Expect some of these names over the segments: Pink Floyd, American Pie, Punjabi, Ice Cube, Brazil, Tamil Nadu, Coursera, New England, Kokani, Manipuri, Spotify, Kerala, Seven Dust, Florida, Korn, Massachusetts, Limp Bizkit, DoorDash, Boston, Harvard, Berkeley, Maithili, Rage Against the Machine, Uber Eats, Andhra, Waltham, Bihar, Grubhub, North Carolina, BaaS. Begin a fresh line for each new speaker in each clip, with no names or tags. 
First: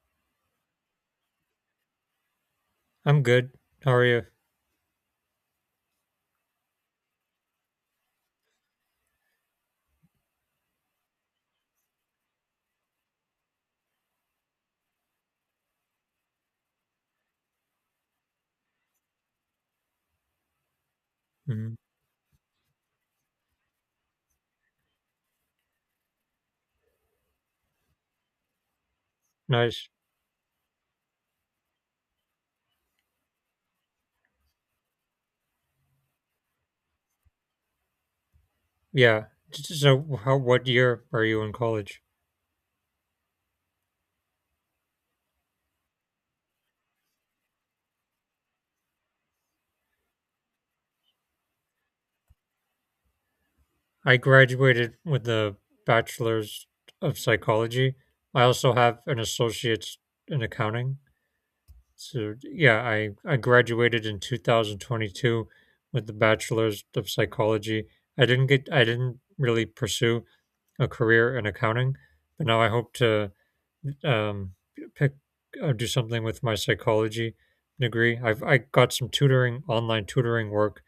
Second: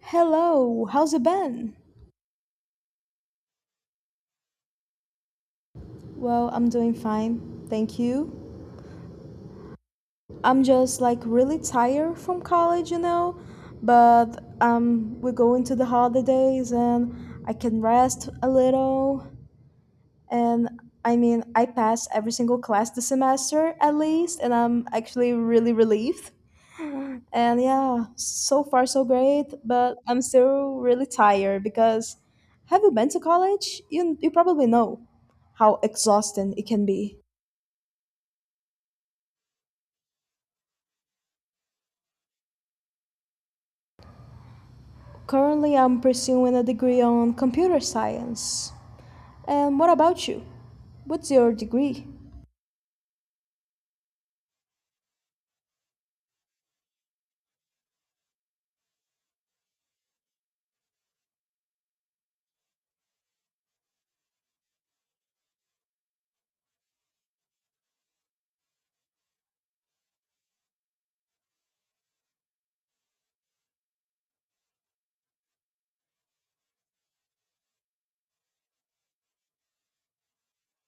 Hello, how's it been?
I'm good. How are you?
Well, I'm doing fine, thank you. I'm just like really tired from college, you know, but we're going to the holidays and I can rest a little. And I mean, I
Mhm.
passed every single class this semester at least, and I'm actually really relieved. And yeah, so far so great,
Nice.
but I'm still really tired because have you been to college? You probably know how exhausting it can be.
Yeah. So, how? What year are you in college?
Currently, I'm pursuing a degree on computer science. And what about you? What's your degree?
I graduated with a bachelor's of psychology. I also have an associate's in accounting. So, yeah, I graduated in 2022 with the bachelor's of psychology. I didn't get. I didn't really pursue a career in accounting, but now I hope to um, pick do something with my psychology degree. I got some tutoring, online tutoring work,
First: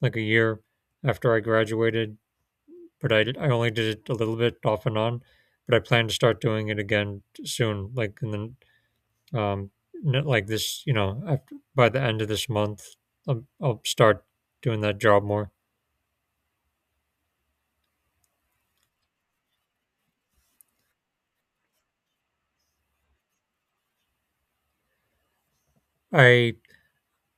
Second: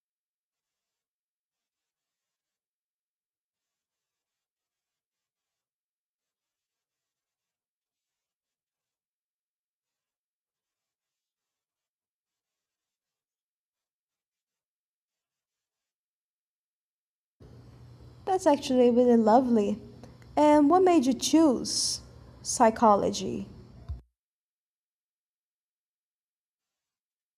like a year after I graduated, but I did, I only did it a little bit off and on. But I plan to start doing it again soon, like in the um, like this, you know, after, by the end of this month, I'll start doing that job more.
That's actually really lovely. And what made you choose psychology?
I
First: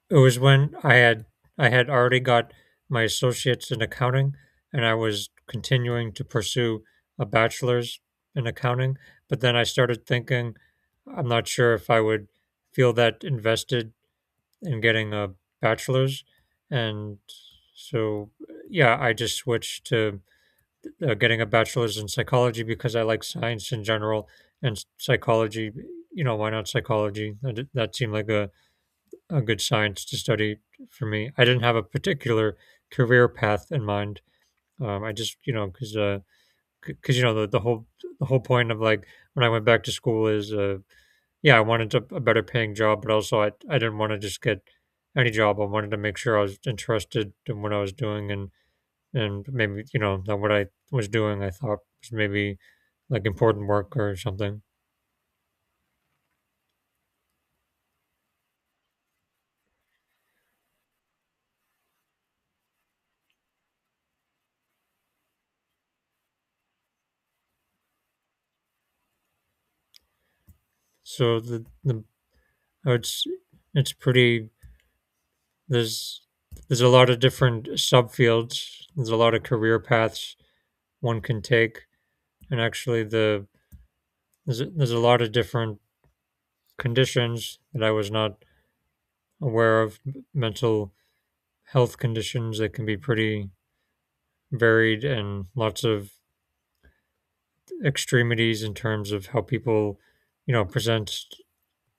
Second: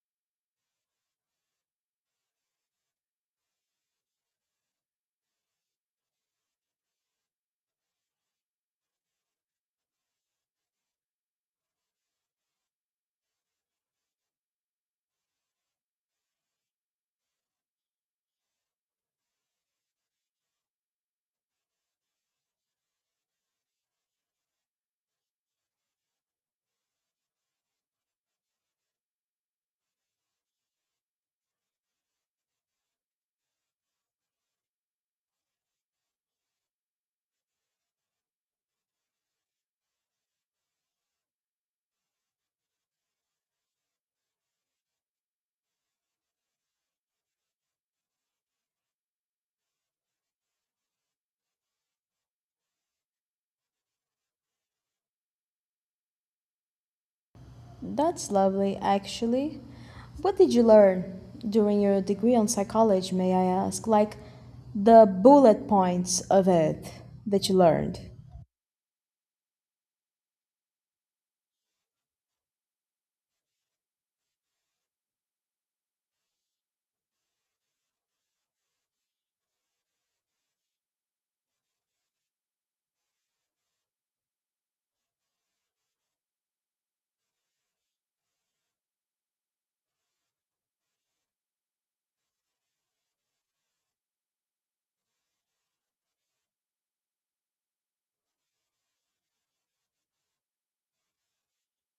It was when I had already got my associates in accounting and I was continuing to pursue a bachelor's in accounting, but then I started thinking I'm not sure if I would feel that invested in getting a bachelor's, and so, yeah, I just switched to getting a bachelor's in psychology because I like science in general and psychology, you know, why not psychology? That seemed like a good science to study for me. I didn't have a particular career path in mind. I just, you know, because you know the whole the whole point of like when I went back to school is, yeah, I wanted a better paying job, but also I didn't want to just get any job. I wanted to make sure I was interested in what I was doing, and maybe you know that what I was doing I thought was maybe like important work or something.
That's lovely, actually. What did you learn during your degree on psychology, may I ask? Like the bullet points of it that you learned.
So the it's it's pretty There's there's a lot of different subfields. There's a lot of career paths one can take, and actually there's a lot of different conditions that I was not aware of. Mental health conditions that can be pretty varied, and lots of extremities in terms of how people, you know, present,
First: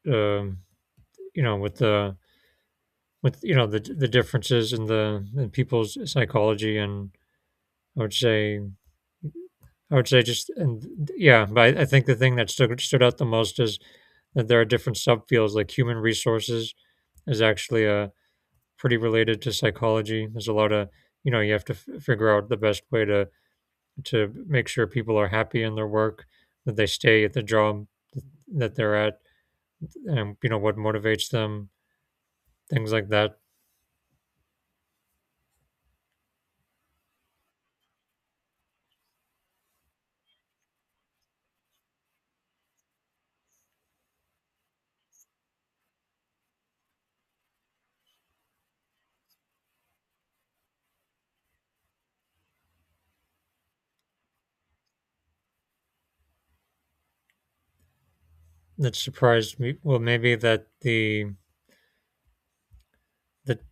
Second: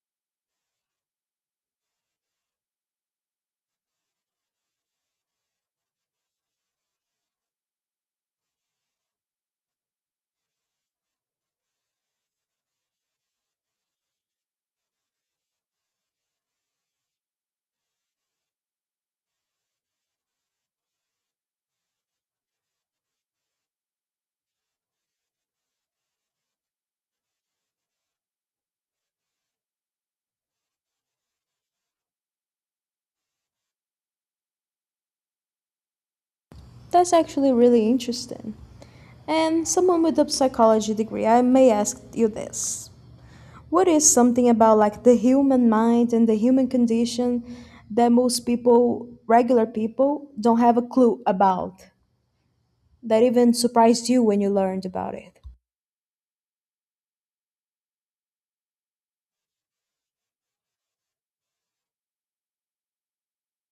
um, you know, with the with you know the differences in the in people's psychology. And I would say I would say just and yeah, but I think the thing that stood out the most is that there are different subfields. Like human resources is actually pretty related to psychology. There's a lot of you know you have to figure out the best way to make sure people are happy in their work, that they stay at the job that they're at, and you know what motivates them, things like that.
That's actually really interesting. And someone with a psychology degree, I may ask you this. What is something about like the human mind and the human condition that most people, regular people, don't have a clue about that even surprised you when you learned about it?
That surprised me. Well, maybe that the that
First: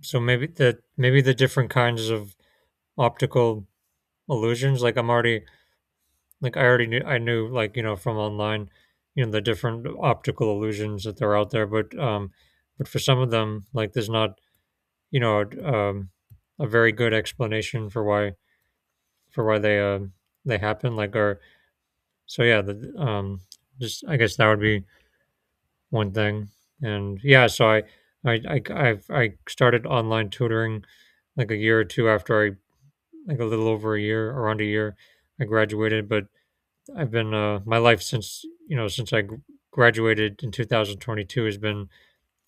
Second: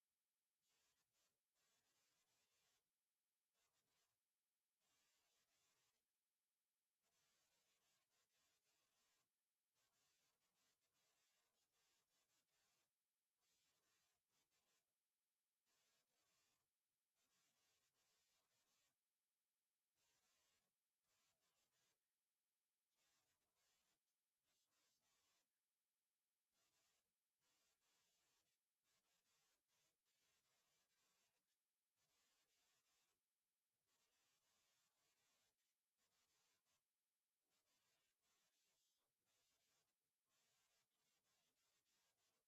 so maybe that maybe the different kinds of optical illusions. Like I already knew I knew like, you know, from online, you know, the different optical illusions that they're out there, but for some of them, like there's not, you know, a very good explanation for why they happen like or so yeah, the just I guess that would be one thing. And yeah, so I I I started online tutoring like a year or two after I like a little over a year, around a year I graduated, but I've been my life since you know since I graduated in 2022 has been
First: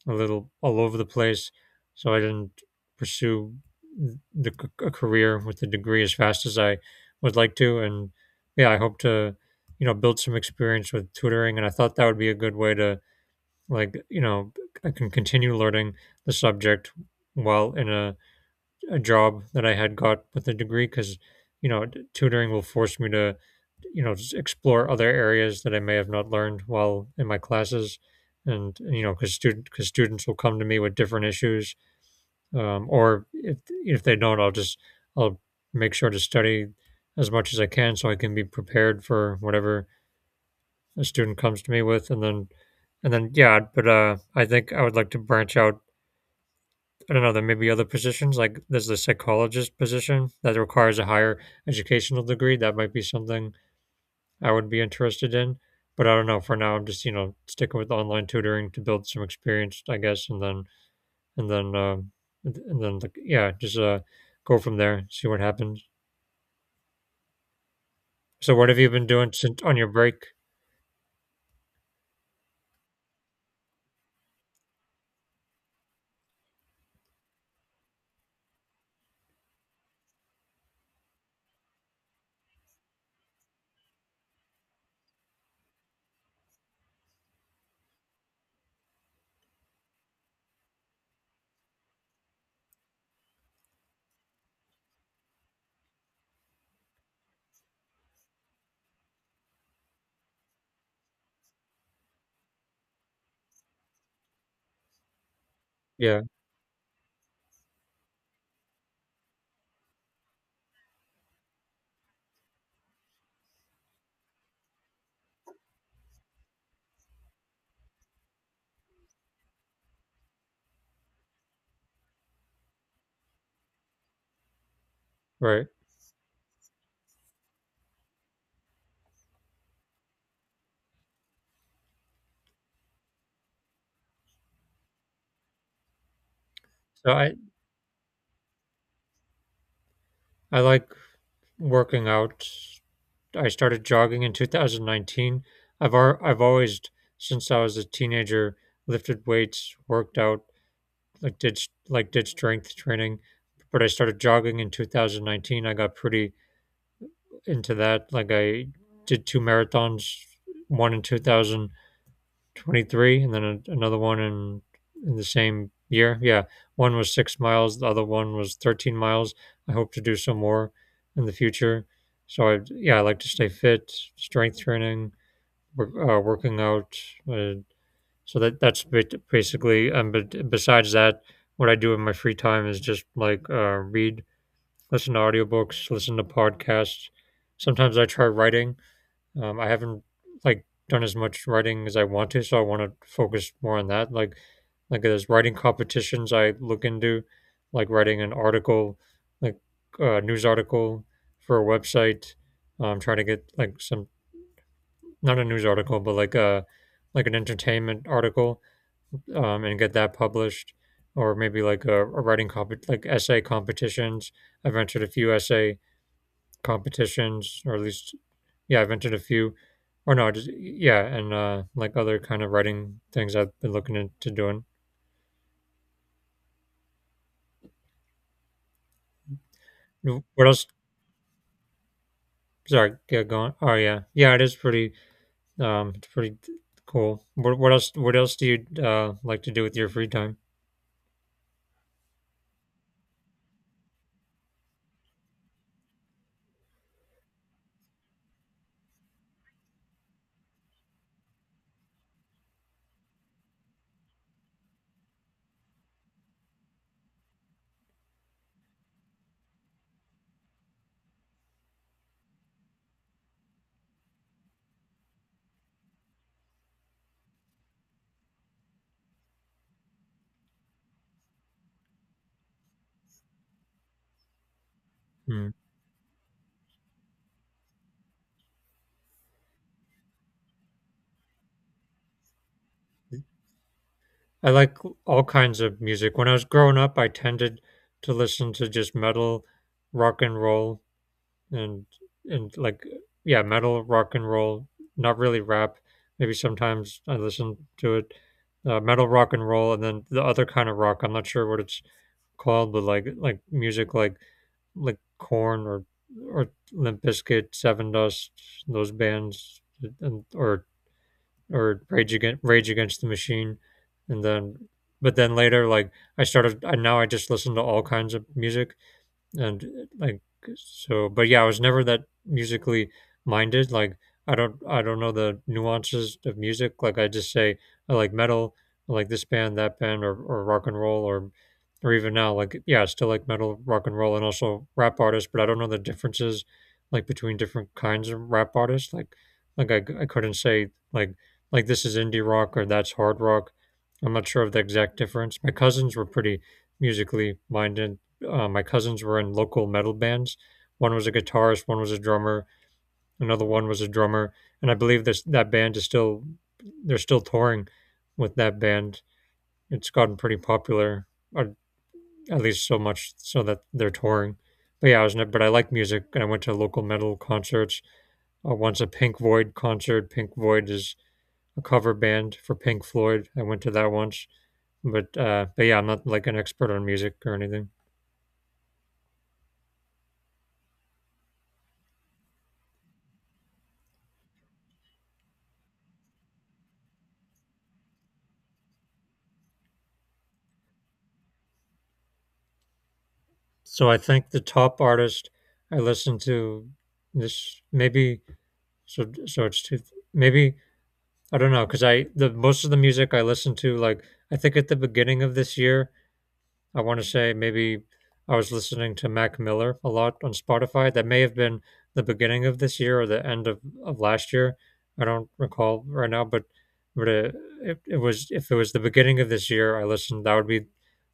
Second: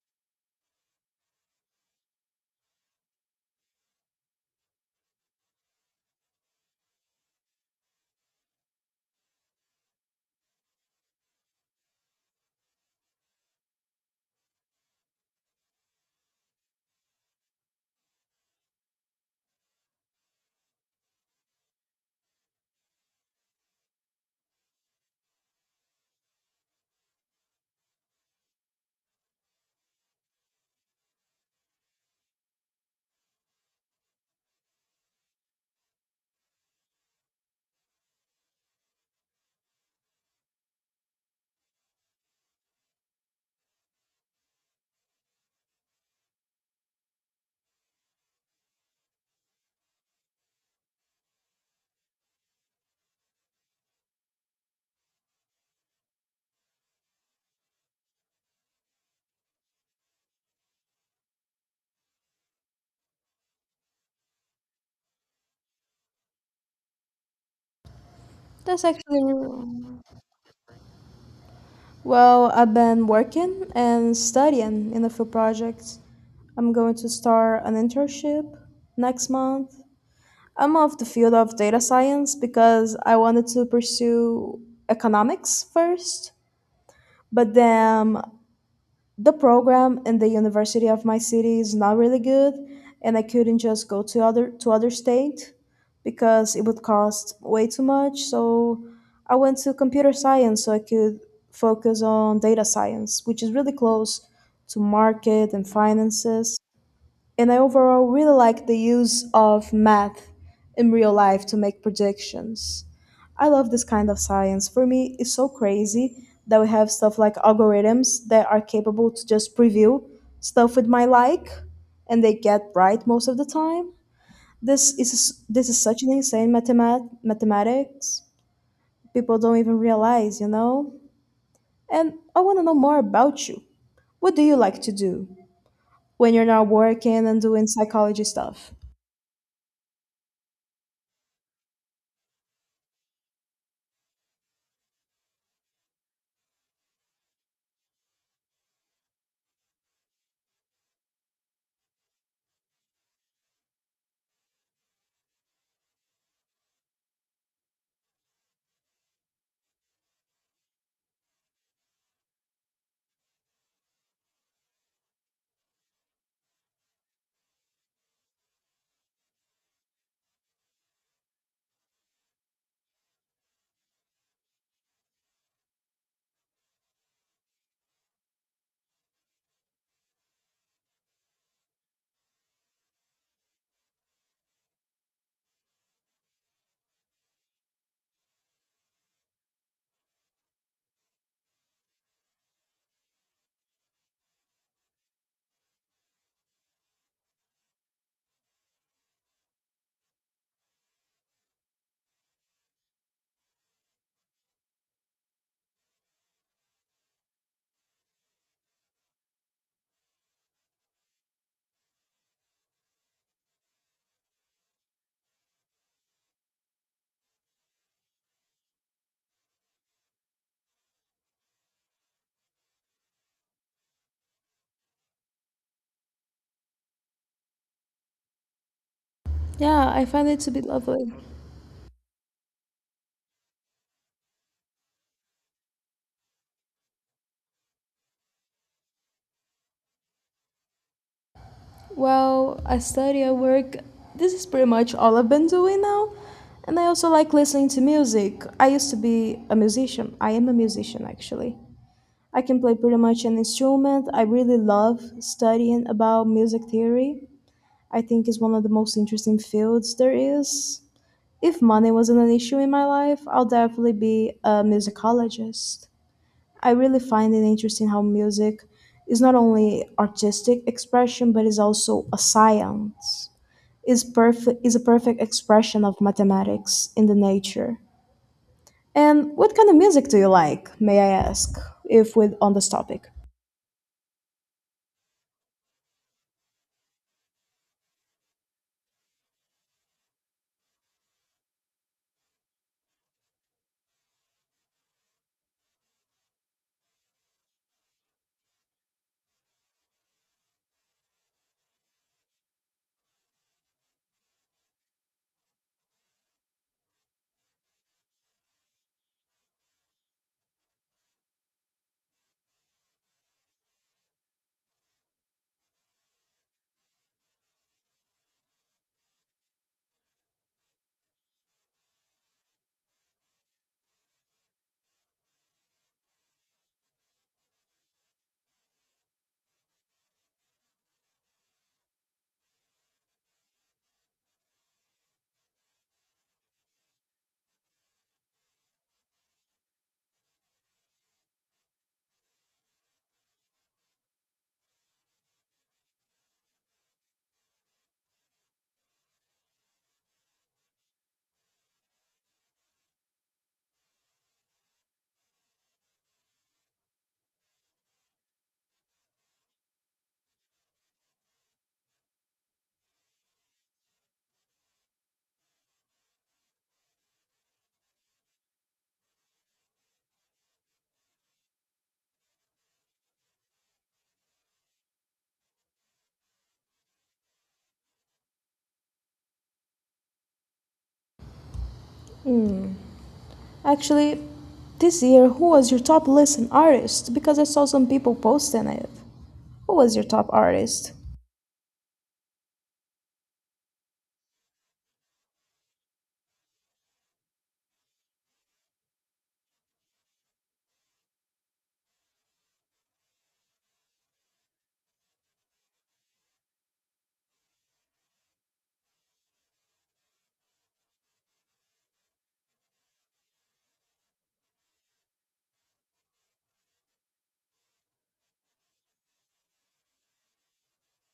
a little all over the place. So I didn't pursue a career with the degree as fast as I would like to, and yeah, I hope to you know build some experience with tutoring, and I thought that would be a good way to like you know I can continue learning the subject while in a job that I had got with a degree because, you know, tutoring will force me to, you know, just explore other areas that I may have not learned while in my classes. And, you know, because because students will come to me with different issues. Or if they don't, I'll make sure to study as much as I can so I can be prepared for whatever a student comes to me with. And then, yeah, but I think I would like to branch out. I don't know, there may be other positions like there's the psychologist position that requires a higher educational degree. That might be something I would be interested in. But I don't know. For now, I'm just you know sticking with online tutoring to build some experience, I guess, and then and then um, like, yeah, just go from there, see what happens. So what have
That's
you been
actually,
doing since on your break?
well, I've been working and studying in a few projects. I'm going to start an internship next month. I'm off the field of data science because I wanted to pursue economics first, but then the program in the university of my city is not really good and I couldn't just go to other state because it would cost way too much, so I went to computer science so I could focus on data science, which is really close to market and
Yeah,
finances, and I overall really like the use of math in real life to make predictions. I love this kind of science. For me, it's so crazy that we have stuff like algorithms that are capable to just preview stuff with my like and they get right most of the time. This is
right.
this is such an insane mathematics. People don't even realize, you know? And I want to know more about you. What do you like to do when you're not
So
working and doing psychology stuff?
I like working out. I started jogging in 2019. I've always since I was a teenager lifted weights, worked out, like like did strength training, but I started jogging in 2019. I got pretty into that. Like I did two marathons, one in 2000 23 and then another one in the same year. Yeah, one was 6 miles, the other one was 13 miles. I hope to do some more in the future. So I, yeah, I like to stay fit, strength training, working out, uh, so that that's basically but besides that what I do in my free time is just like read, listen to audiobooks, listen to podcasts. Sometimes I try writing. I haven't like done as much writing as I want to, so I want to focus more on that. Like there's writing competitions I look into, like writing an article, like a news article for a website. Trying to get like some not a news article, but like a like an entertainment article, and get that published, or maybe like a writing comp like essay competitions. I've entered a few essay competitions, or at least yeah, I've entered a few or no just yeah. And like other kind of writing things I've been looking into doing.
Yeah, I
W-
find it
what
to be
else
lovely.
sorry yeah going oh yeah yeah it is pretty it's pretty cool. What else what else do you like to do with your free time?
Well, I study, I work. This is pretty much all I've been doing now. And I also like listening to music. I used to be a musician. I am a musician, actually. I can play pretty much an instrument. I really love studying about music theory. I think it's one of the most interesting fields there is. If money wasn't an issue in my life, I'll definitely be a musicologist. I really find it interesting how music is not only artistic expression but is also a science. Is a perfect
Hmm.
expression of mathematics in the nature. And what kind of music do you like, may I ask, if we're on this topic?
I like all kinds of music. When I was growing up, I tended to listen to just metal, rock and roll, and and like yeah, metal, rock and roll, not really rap. Maybe sometimes I listen to it. Metal, rock and roll and then the other kind of rock. I'm not sure what it's called, but like music like Corn or Limp Bizkit, Seven Dust, those bands and or Rage Against the Machine, and then but then later like I started and now I just listen to all kinds of music, and like so but yeah I was never that musically minded. Like I don't know the nuances of music. Like I just say I like metal, I like this band, that band, or rock and roll or even now like yeah I still like metal, rock and roll, and also rap artists. But I don't know the differences like between different kinds of rap artists. Like I couldn't say like this is indie rock or that's hard rock. I'm not sure of the exact difference. My cousins were pretty musically minded. My cousins were in local metal bands. One was a guitarist, one was a drummer, another one was a drummer, and I believe this that band is still they're still touring with that band. It's gotten pretty popular, or at least so much so that they're touring. But yeah, I was never, but I like music, and I went to local metal concerts. Once a Pink Floyd concert. Pink Floyd is a cover band for Pink Floyd. I went to that once, but yeah, I'm not like an expert on music or anything.
Actually, this year, who was your top listen artist? Because I saw some people posting it. Who was your top artist?
So I think the top artist I listen to this maybe so so it's two maybe I don't know because I the most of the music I listen to like I think at the beginning of this year I want to say maybe I was listening to Mac Miller a lot on Spotify. That may have been the beginning of this year or the end of last year. I don't recall right now, but it was if it was the beginning of this year, I listened. That would be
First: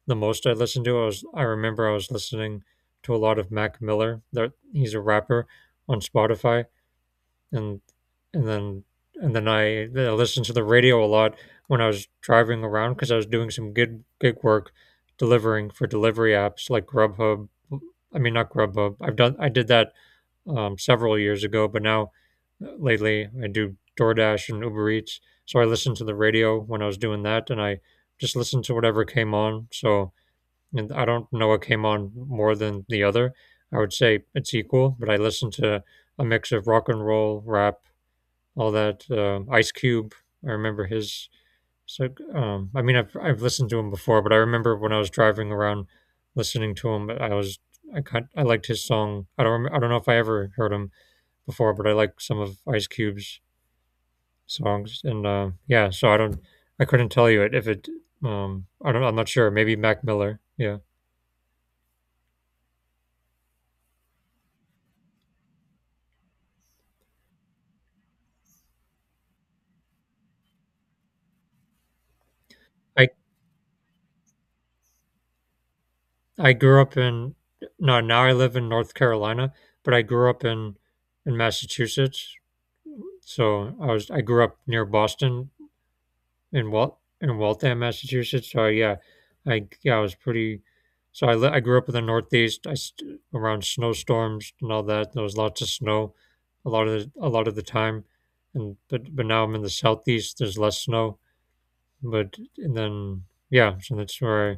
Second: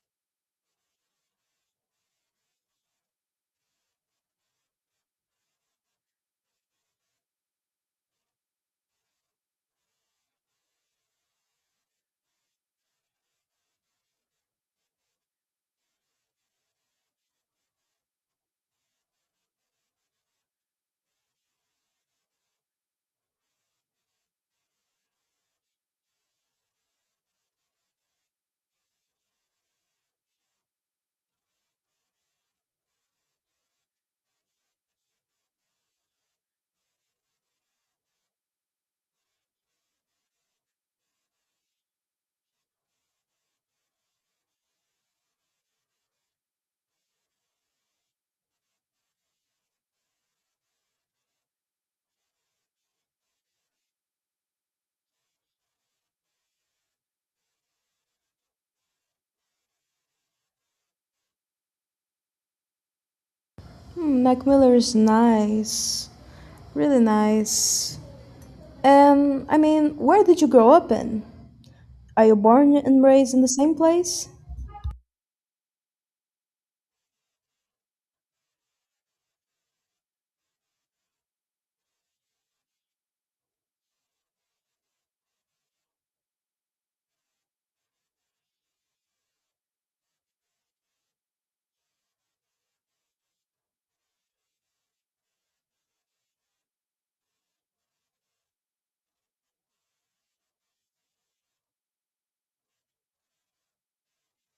the most I listened to. I remember I was listening to a lot of Mac Miller. That he's a rapper on Spotify and and then and then I listened to the radio a lot when I was driving around because I was doing some good gig work delivering for delivery apps like Grubhub. I mean, not Grubhub. I did that several years ago, but now lately I do DoorDash and Uber Eats. So I listened to the radio when I was doing that, and I just listened to whatever came on. So and I don't know what came on more than the other. I would say it's equal, but I listened to a mix of rock and roll, rap, all that. Ice Cube, I remember his. So, I mean, I've listened to him before, but I remember when I was driving around listening to him, I liked his song. I don't know if I ever heard him before, but I like some of Ice Cube's songs, and yeah, so I couldn't tell you it if it, I'm not sure, maybe Mac Miller, yeah.
Hmm, Mac Miller is nice. Really nice. And I mean, where did you grow up in? Are you born and
I
raised in the same place?
I grew up in, no, now I live in North Carolina, but I grew up in Massachusetts. I grew up near Boston, in Waltham, Massachusetts. So yeah I was pretty. So I grew up in the Northeast. Around snowstorms and all that. There was lots of snow, a lot of the time, and but now I'm in the Southeast. There's less snow, but and then yeah, so that's where. I,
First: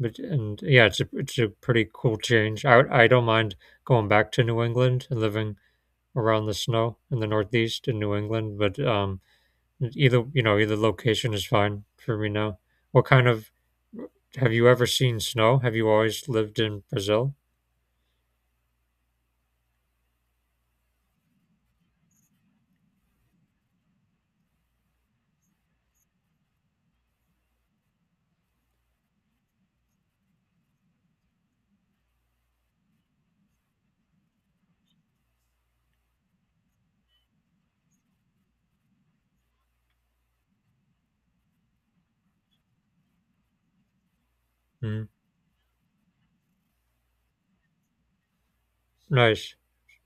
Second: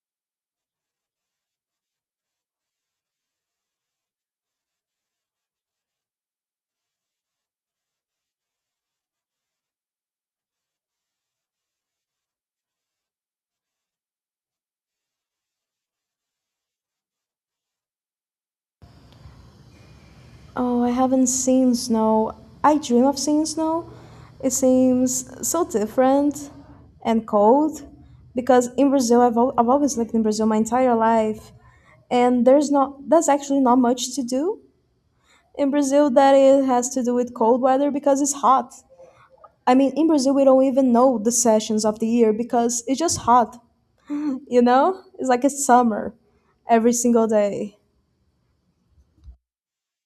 but and yeah, it's a pretty cool change. I don't mind going back to New England and living around the snow in the Northeast in New England, but either you know, either location is fine for me now. What kind of, have you ever seen snow? Have you always lived in Brazil?
Oh, I haven't seen snow. I dream of seeing snow. It seems so different and cold because in Brazil, I've always lived in Brazil my entire life, and there's not, that's actually not much to do in Brazil that it has to do with cold weather because it's hot. I mean, in Brazil, we don't even know the sessions of the year because it's just hot, you know?
Mm,
It's like it's summer every single day.
nice.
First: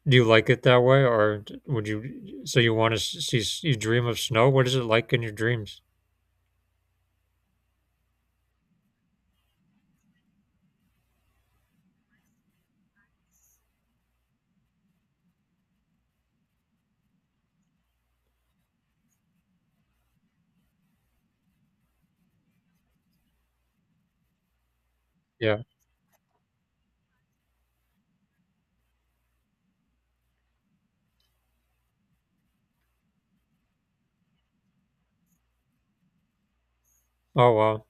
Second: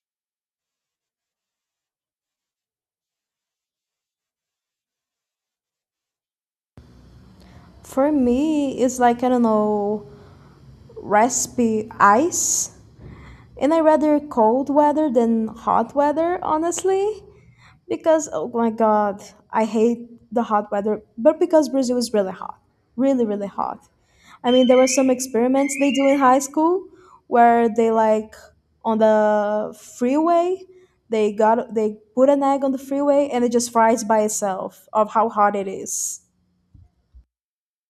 Do you like it that way, would you? So you want to see? You dream of snow. What is it like in your dreams?
For me, it's like, I don't know, recipe ice. And I rather cold weather than hot weather, honestly. Because, oh my God, I hate the hot weather. But because Brazil is really hot, really, really hot. I mean, there were some
Yeah.
experiments they do in high school where they, like, on the freeway, they put an egg on the freeway and it just fries by itself of how hot it is.
Oh wow.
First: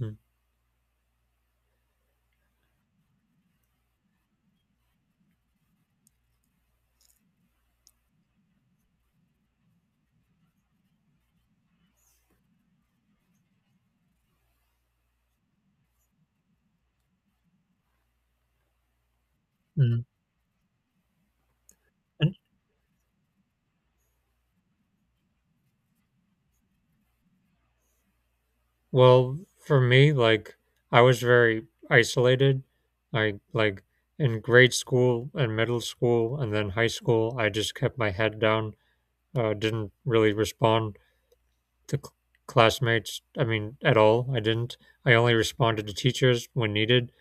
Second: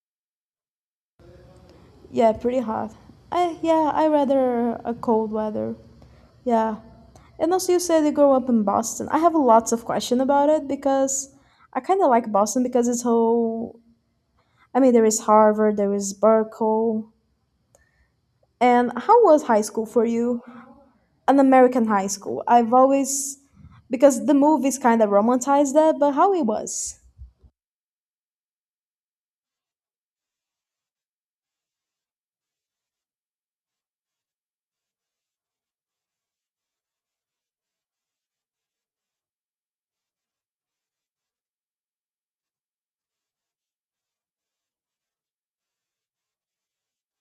Mm,
Yeah, pretty hot. I yeah, I rather a cold weather. Yeah. And also you said you grew up in Boston. I have lots of question about it because I kind of like Boston because it's whole, I mean, there is Harvard, there is Berkeley. And how was high school
mm.
for you? An American high
And-
school. I've always because the movies kind of romanticize that, but how it was?
Well, for me, like, I was very isolated. I like, in grade school and middle school, and then high school, I just kept my head down. Didn't really respond. The cl- Classmates, I mean, at all. I didn't. I only responded to teachers when needed,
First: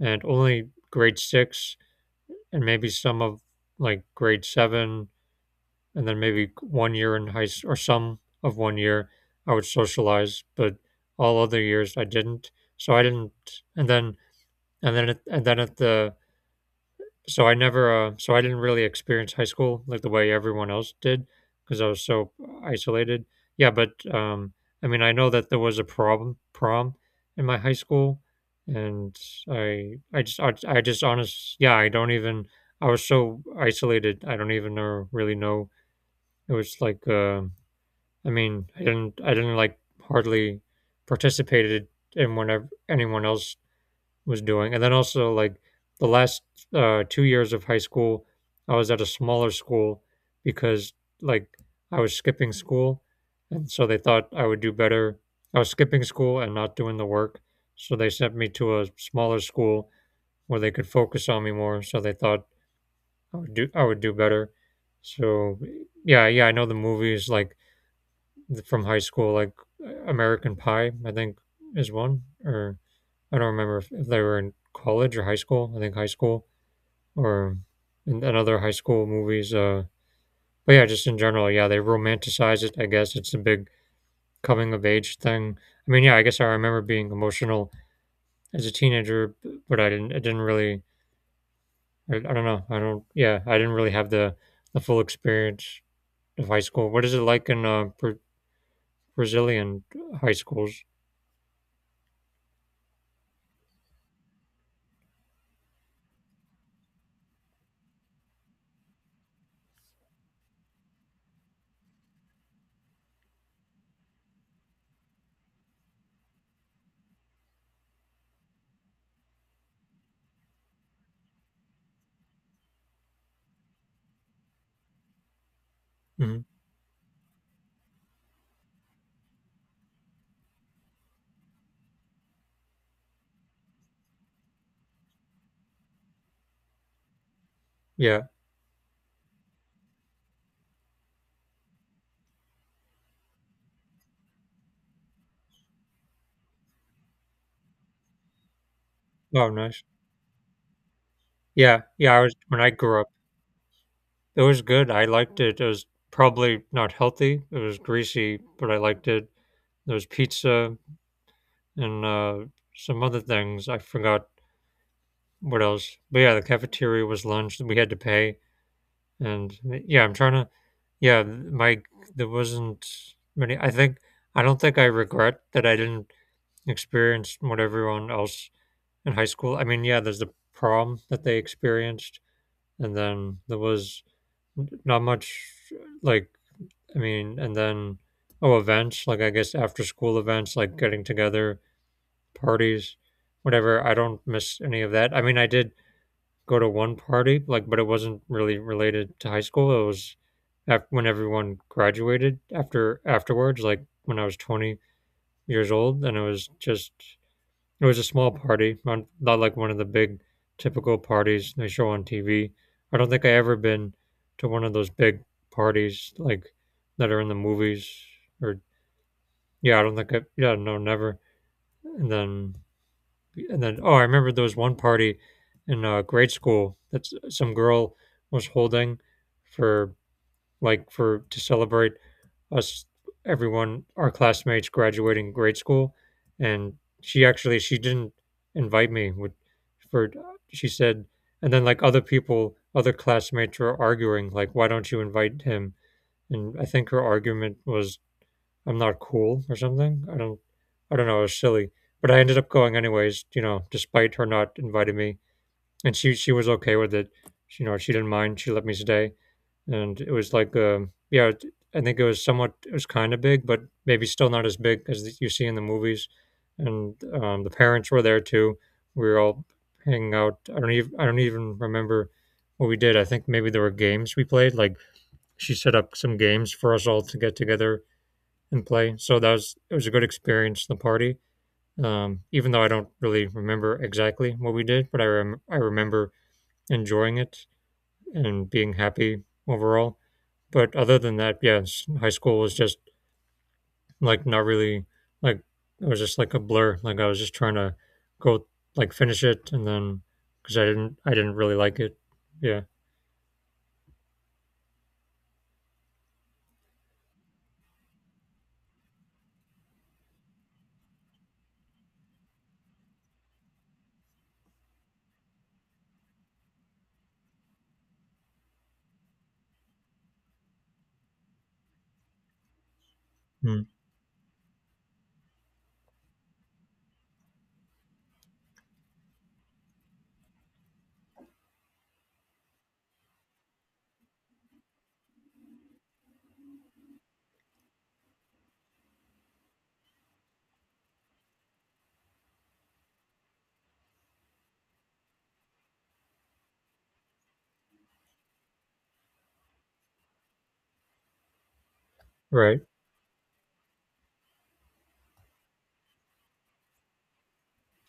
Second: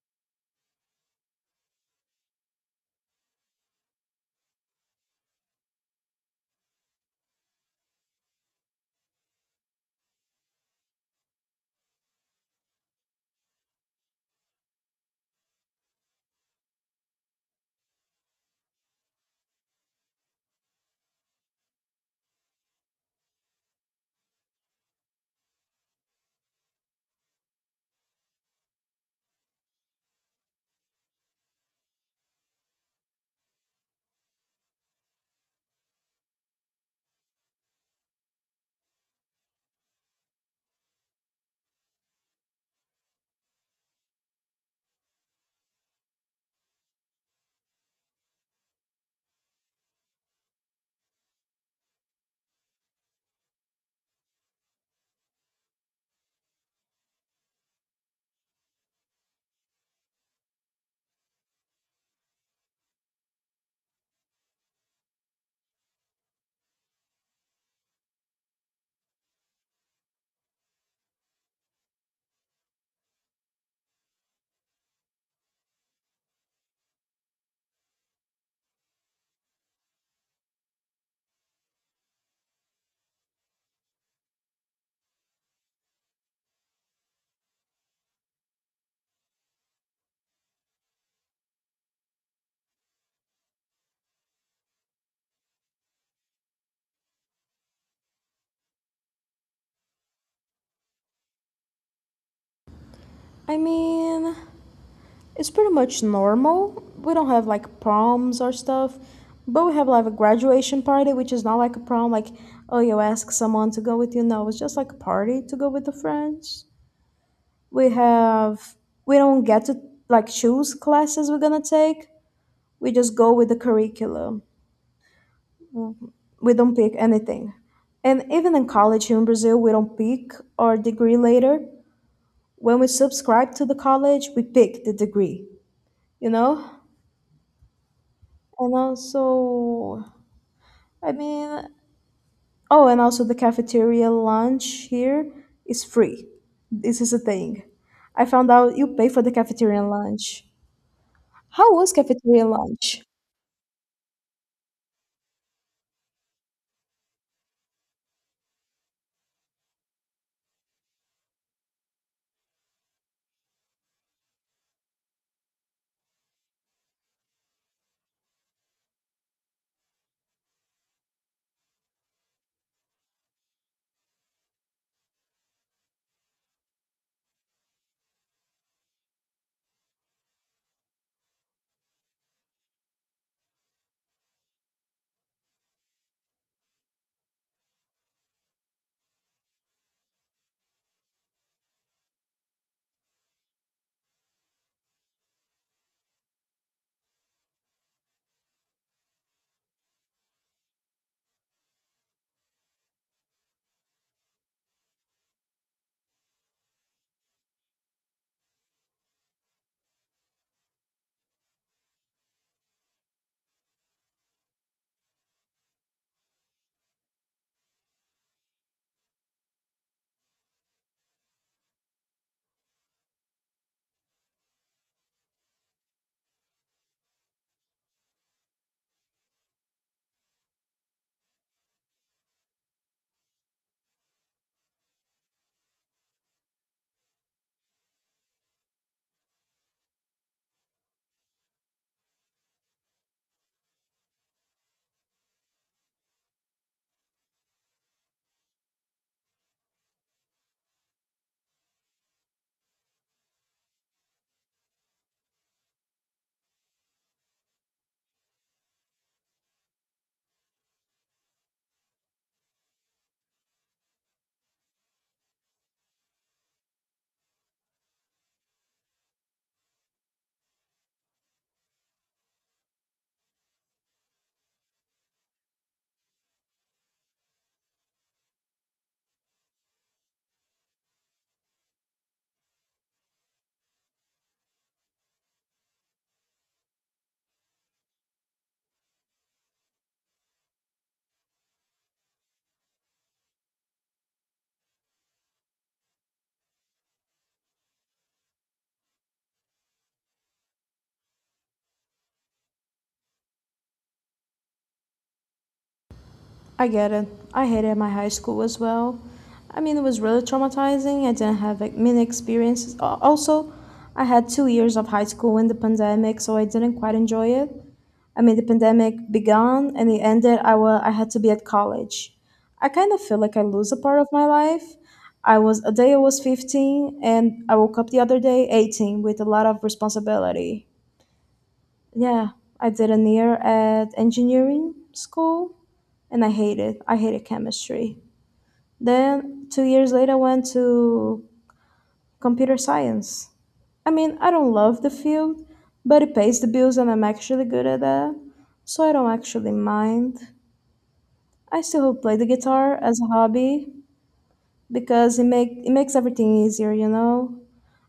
and only grade six and maybe some of like grade seven, and then maybe 1 year in high school or some of 1 year I would socialize, but all other years I didn't. So I didn't. And then, and then at the so I never, I didn't really experience high school like the way everyone else did because I was so isolated. Yeah, but I mean, I know that there was a problem prom in my high school, and yeah, I don't even. I was so isolated. I don't even know, really know. It was like, I mean, I didn't like hardly participated in whenever anyone else was doing. And then also like the last 2 years of high school, I was at a smaller school because, like, I was skipping school, and so they thought I would do better. I was skipping school and not doing the work, so they sent me to a smaller school where they could focus on me more. So they thought I would do better. So yeah, yeah, I know the movies like from high school, like American Pie, I think is one, or I don't remember if they were in college or high school. I think high school, or in another high school movies. But yeah, just in general, yeah, they romanticize it. I guess it's a big coming of age thing. I mean, yeah, I guess I remember being emotional as a teenager, but I didn't. I didn't really. I don't know. I don't. Yeah, I didn't really have the full experience of high school. What is it like in Brazilian high schools?
I mean, it's pretty much normal. We don't have like proms or stuff, but we have like a graduation party, which is not like a prom, like, oh, you ask someone to go with you. No, it's just like a party to go with the friends. We have, we don't get to like choose classes we're gonna take. We just go with the curriculum.
Hmm.
We don't pick anything. And even in college here in Brazil, we don't pick our degree later. When we subscribe to the college, we pick the degree, you know?
Yeah.
And also, I mean, oh, and also the cafeteria lunch here is free. This is a thing. I found out you pay for the
Oh, nice.
cafeteria lunch. How
Yeah.
was
Yeah. I was
cafeteria
when I grew
lunch?
up. It was good. I liked it. It was probably not healthy. It was greasy, but I liked it. There was pizza and some other things. I forgot what else. But yeah, the cafeteria was lunch. We had to pay, and yeah, I'm trying to. Yeah, my there wasn't many. I think I don't think I regret that I didn't experience what everyone else in high school. I mean, yeah, there's the prom that they experienced, and then there was not much like, I mean, and then, oh, events, like I guess after school events, like getting together, parties, whatever. I don't miss any of that. I mean, I did go to one party, like, but it wasn't really related to high school. It was when everyone graduated after afterwards, like when I was 20 years old, and it was just it was a small party, not like one of the big typical parties they show on TV. I don't think I ever been to one of those big parties like that are in the movies, or yeah, I don't think I yeah, no, never. And then and then oh, I remember there was one party in grade school that some girl was holding for, like, for to celebrate us, everyone, our classmates graduating grade school. And she actually, she didn't invite me with, for, she said. And then, like, other people, other classmates were arguing, like, why don't you invite him? And I think her argument was I'm not cool or something. I don't know, it was silly. But I ended up going anyways, you know, despite her not inviting me. And she was okay with it, you know, she didn't mind, she let me stay. And it was like, yeah, I think it was somewhat, it was kind of big, but maybe still not as big as you see in the movies. And the parents were there too. We were all hanging out. I don't even remember what we did. I think maybe there were games we played, like she set up some games for us all to get together and play. So that was, it was a good experience, the party. Even though I don't really remember exactly what we did, I remember enjoying it and being happy overall. But other than that, yeah, high school was just like not really like, it was just like a blur. Like I was just trying to go, like, finish it. And then because I didn't really like it. Yeah.
I get it. I hated my high school as well. I mean, it was really traumatizing. I didn't have like, many experiences. Also, I had 2 years of high school in the pandemic, so I didn't quite enjoy it. I mean, the pandemic began and it ended. I had to be at college. I kind of feel like I
Mm.
lose a part of my life. I was a day I was 15 and I woke up the other day 18 with a lot of responsibility. Yeah, I did an year at engineering school and I hated chemistry. Then 2 years later I went to computer science. I mean, I don't love the field, but it pays the bills and I'm actually good at that. So I don't actually mind. I still play the
Right.
guitar as a hobby because it makes everything easier, you know?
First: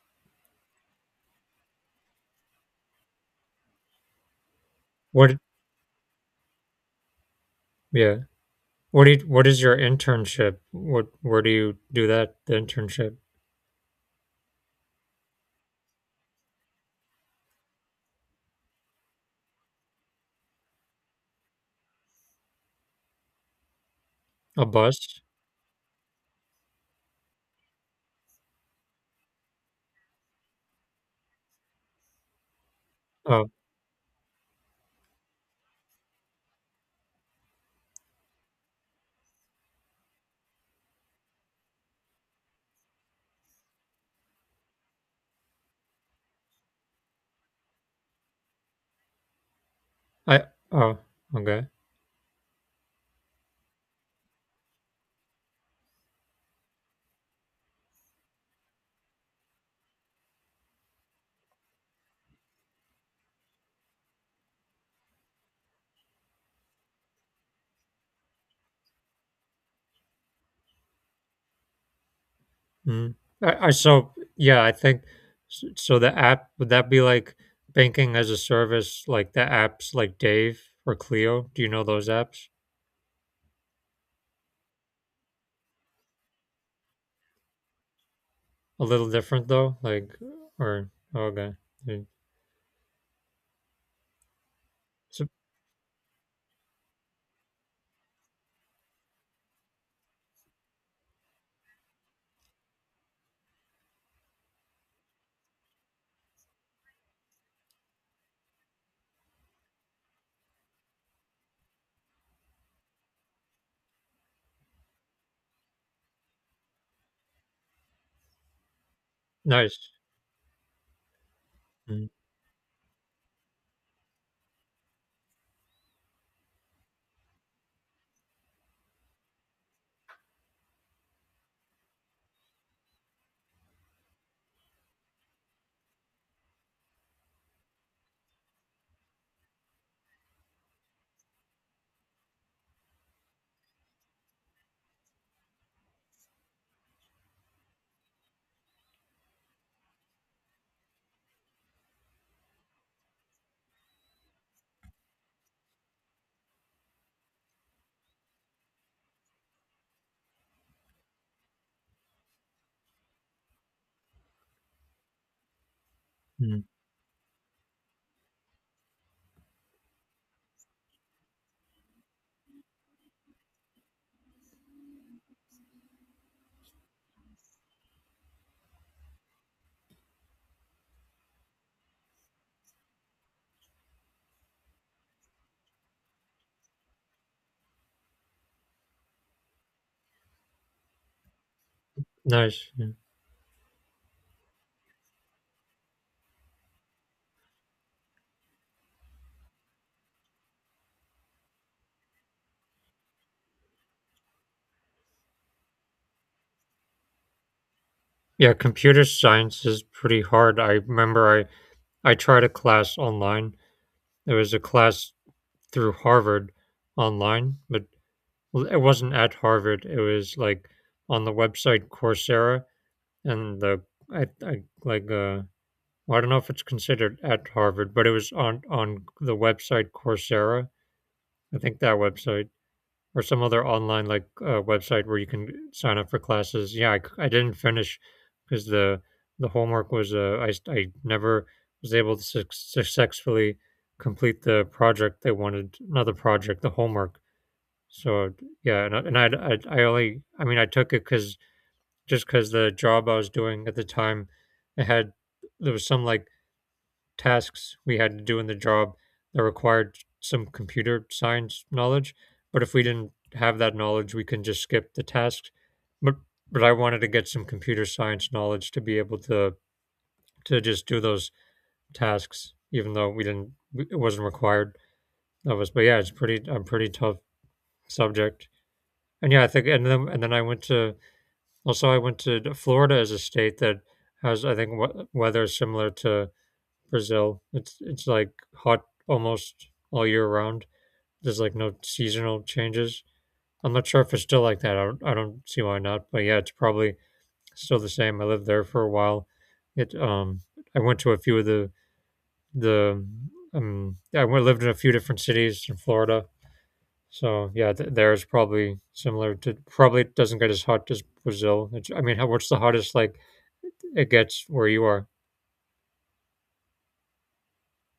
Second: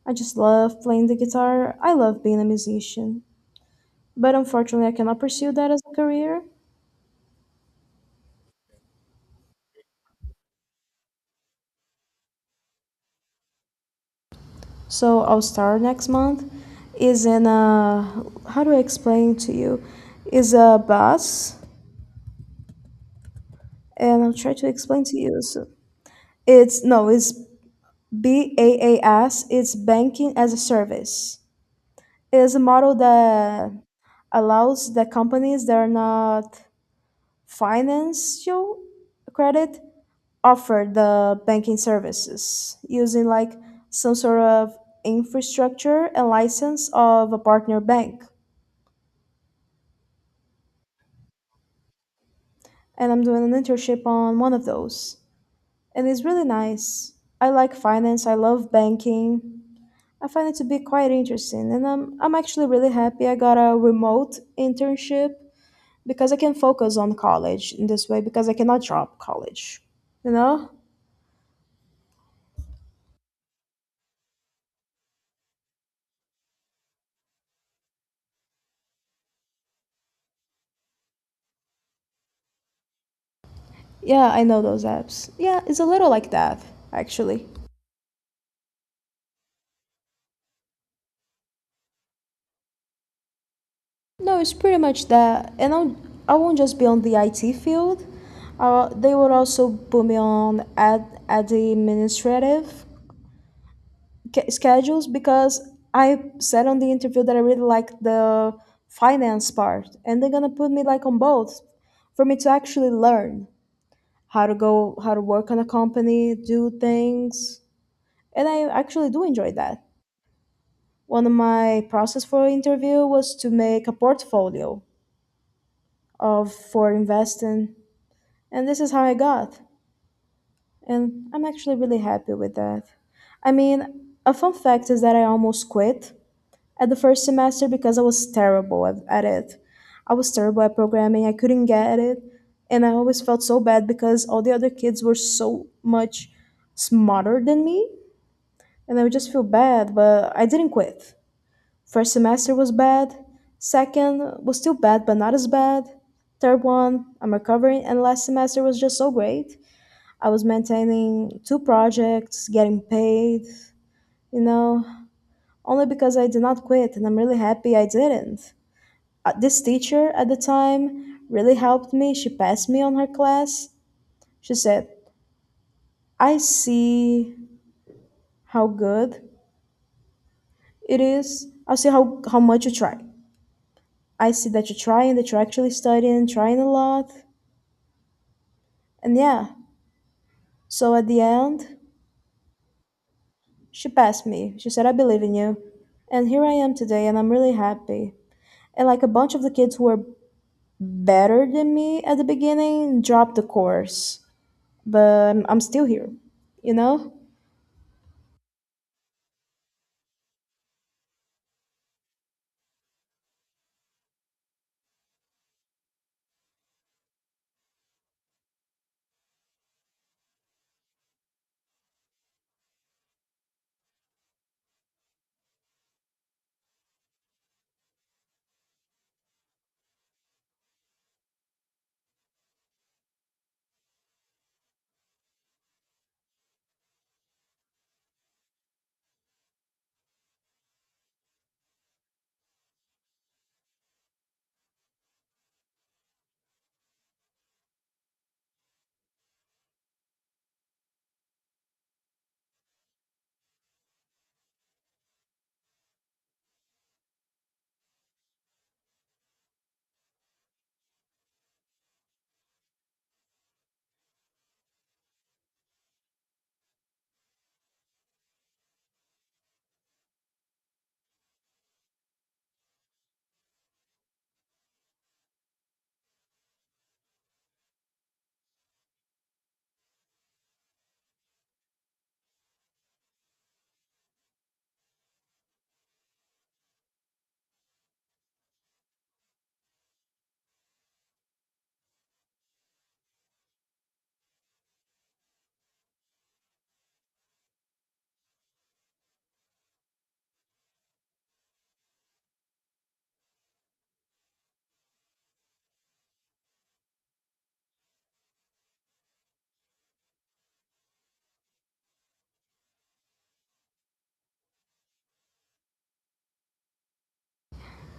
I just love playing the guitar. I love being a musician. But unfortunately, I cannot
What?
pursue that as a career.
Yeah. What do you, what is your internship? What? Where do you do that? The internship?
So I'll start next month. Is in a, how do I explain to you? Is a bus, and I'll try
A
to explain to
bus?
you. So it's no, it's BAAS. It's banking as a service. It is a model
Oh,
that allows the companies that are not financial credit offer the banking services using like some sort of infrastructure and license of a partner bank.
I. Oh, okay.
And I'm doing an internship on one of those. And it's really nice. I like finance, I love banking. I find it to be quite interesting, and I'm actually really happy I got a remote internship because I can focus on college in this way because I cannot drop college. You know?
Mm. I so yeah, I think so, the app, would that be like banking as a service, like the apps like Dave or Clio? Do you know those apps?
Yeah, I know those apps. Yeah, it's a little like that, actually.
A little different though, like, or okay. Mm,
No, it's pretty much
so,
that. And I'll, I won't just be on the IT field. They will also put me on ad, administrative schedules because I said on the interview that I really like the finance part, and they're gonna put me like on both for me to actually learn how to go, how to work on a company, do things, and I actually do enjoy that.
nice,
One of my
mm,
process for interview was to make a portfolio of for investing, and this is how I got, and I'm actually really happy with that. I mean, a fun fact is that I almost quit at the first semester because I was terrible at it. I was terrible at programming. I couldn't get it. And I always felt so bad because all the other kids were so much smarter than me. And I would just feel bad, but I didn't quit. First semester was bad. Second was still bad, but not as bad. Third one, I'm recovering. And last semester was just so great. I was maintaining two projects, getting paid, you know, only because I did
mm,
not quit. And I'm really happy I didn't. This teacher at the time really helped me. She passed me on her class. She said, I see how good it is. I see how much you try. I see that you're trying, that you're actually studying and trying a lot. And yeah, so at the end,
nice. Yeah.
she passed me. She said, I believe in you. And here I am today, and I'm really happy. And like a bunch of the kids who were better than me at the beginning dropped the course, but I'm still here, you know?
Yeah, computer science is pretty hard. I remember I tried a class online. There was a class through Harvard online, but well, it wasn't at Harvard. It was like on the website Coursera. And the I like well, I don't know if it's considered at Harvard, but it was on the website Coursera. I think that website, or some other online, like, website where you can sign up for classes. Yeah, I didn't finish because the homework was, I never was able to successfully complete the project they wanted. Not the project, the homework. So yeah, and I mean I took it because just because the job I was doing at the time, it had there was some like tasks we had to do in the job that required some computer science knowledge. But if we didn't have that knowledge, we can just skip the tasks. But but I wanted to get some computer science knowledge to be able to just do those tasks, even though we didn't, it wasn't required of us. But yeah, it's pretty a pretty tough subject. And yeah, I think and then I went to, also, I went to Florida as a state that has, I think, weather similar to Brazil. It's like hot almost all year round. There's like no seasonal changes. I'm not sure if it's still like that. I don't see why not. But yeah, it's probably still the same. I lived there for a while. It I went to a few of the the I went, lived in a few different cities in Florida, so yeah, there's probably similar to, probably doesn't get as hot as Brazil. It's, I mean, how, what's the hottest like it gets where you are?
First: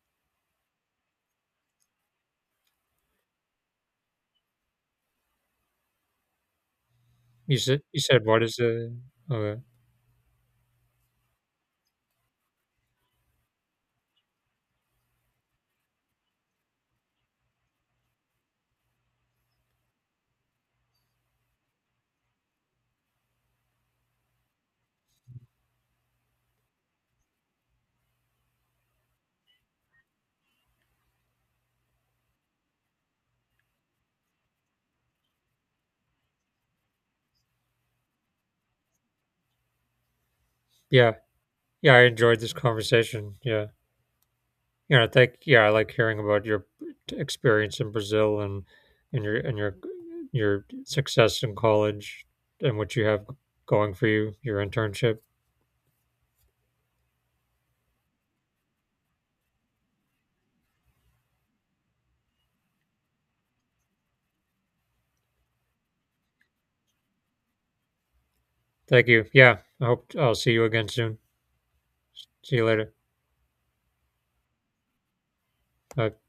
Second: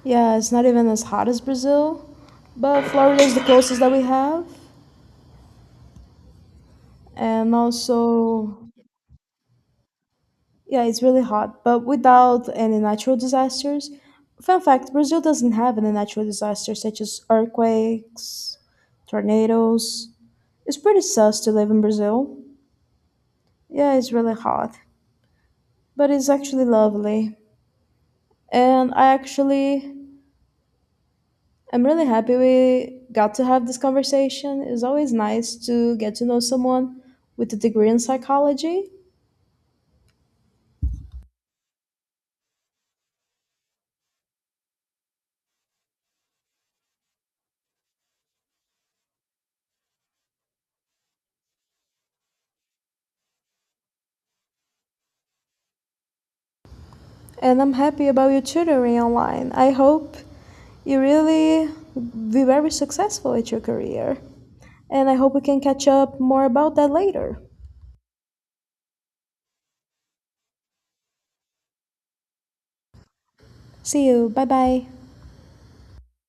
Yeah, it's not even as hot as Brazil, but Florida is the closest that we have. And
You said what is
also,
the okay.
yeah, it's really hot, but without any natural disasters. Fun fact, Brazil doesn't have any natural disasters such as earthquakes, tornadoes. It's pretty sus to live in Brazil. Yeah, it's really hot, but it's actually lovely. And I actually, I'm really happy we got to have this conversation. It's always nice to get to know someone with a degree in psychology.
Yeah, yeah, yeah, I enjoyed this conversation. Yeah, you know, thank, yeah, I like hearing about your experience in Brazil and and your and your your success in college and what you have going for you, your internship.
And I'm happy about your tutoring online. I hope you really be very successful at your career. And I hope we can catch up more about that later.
Thank you. Yeah, I hope I'll see you again soon. See you later.
See you. Bye bye.
Bye.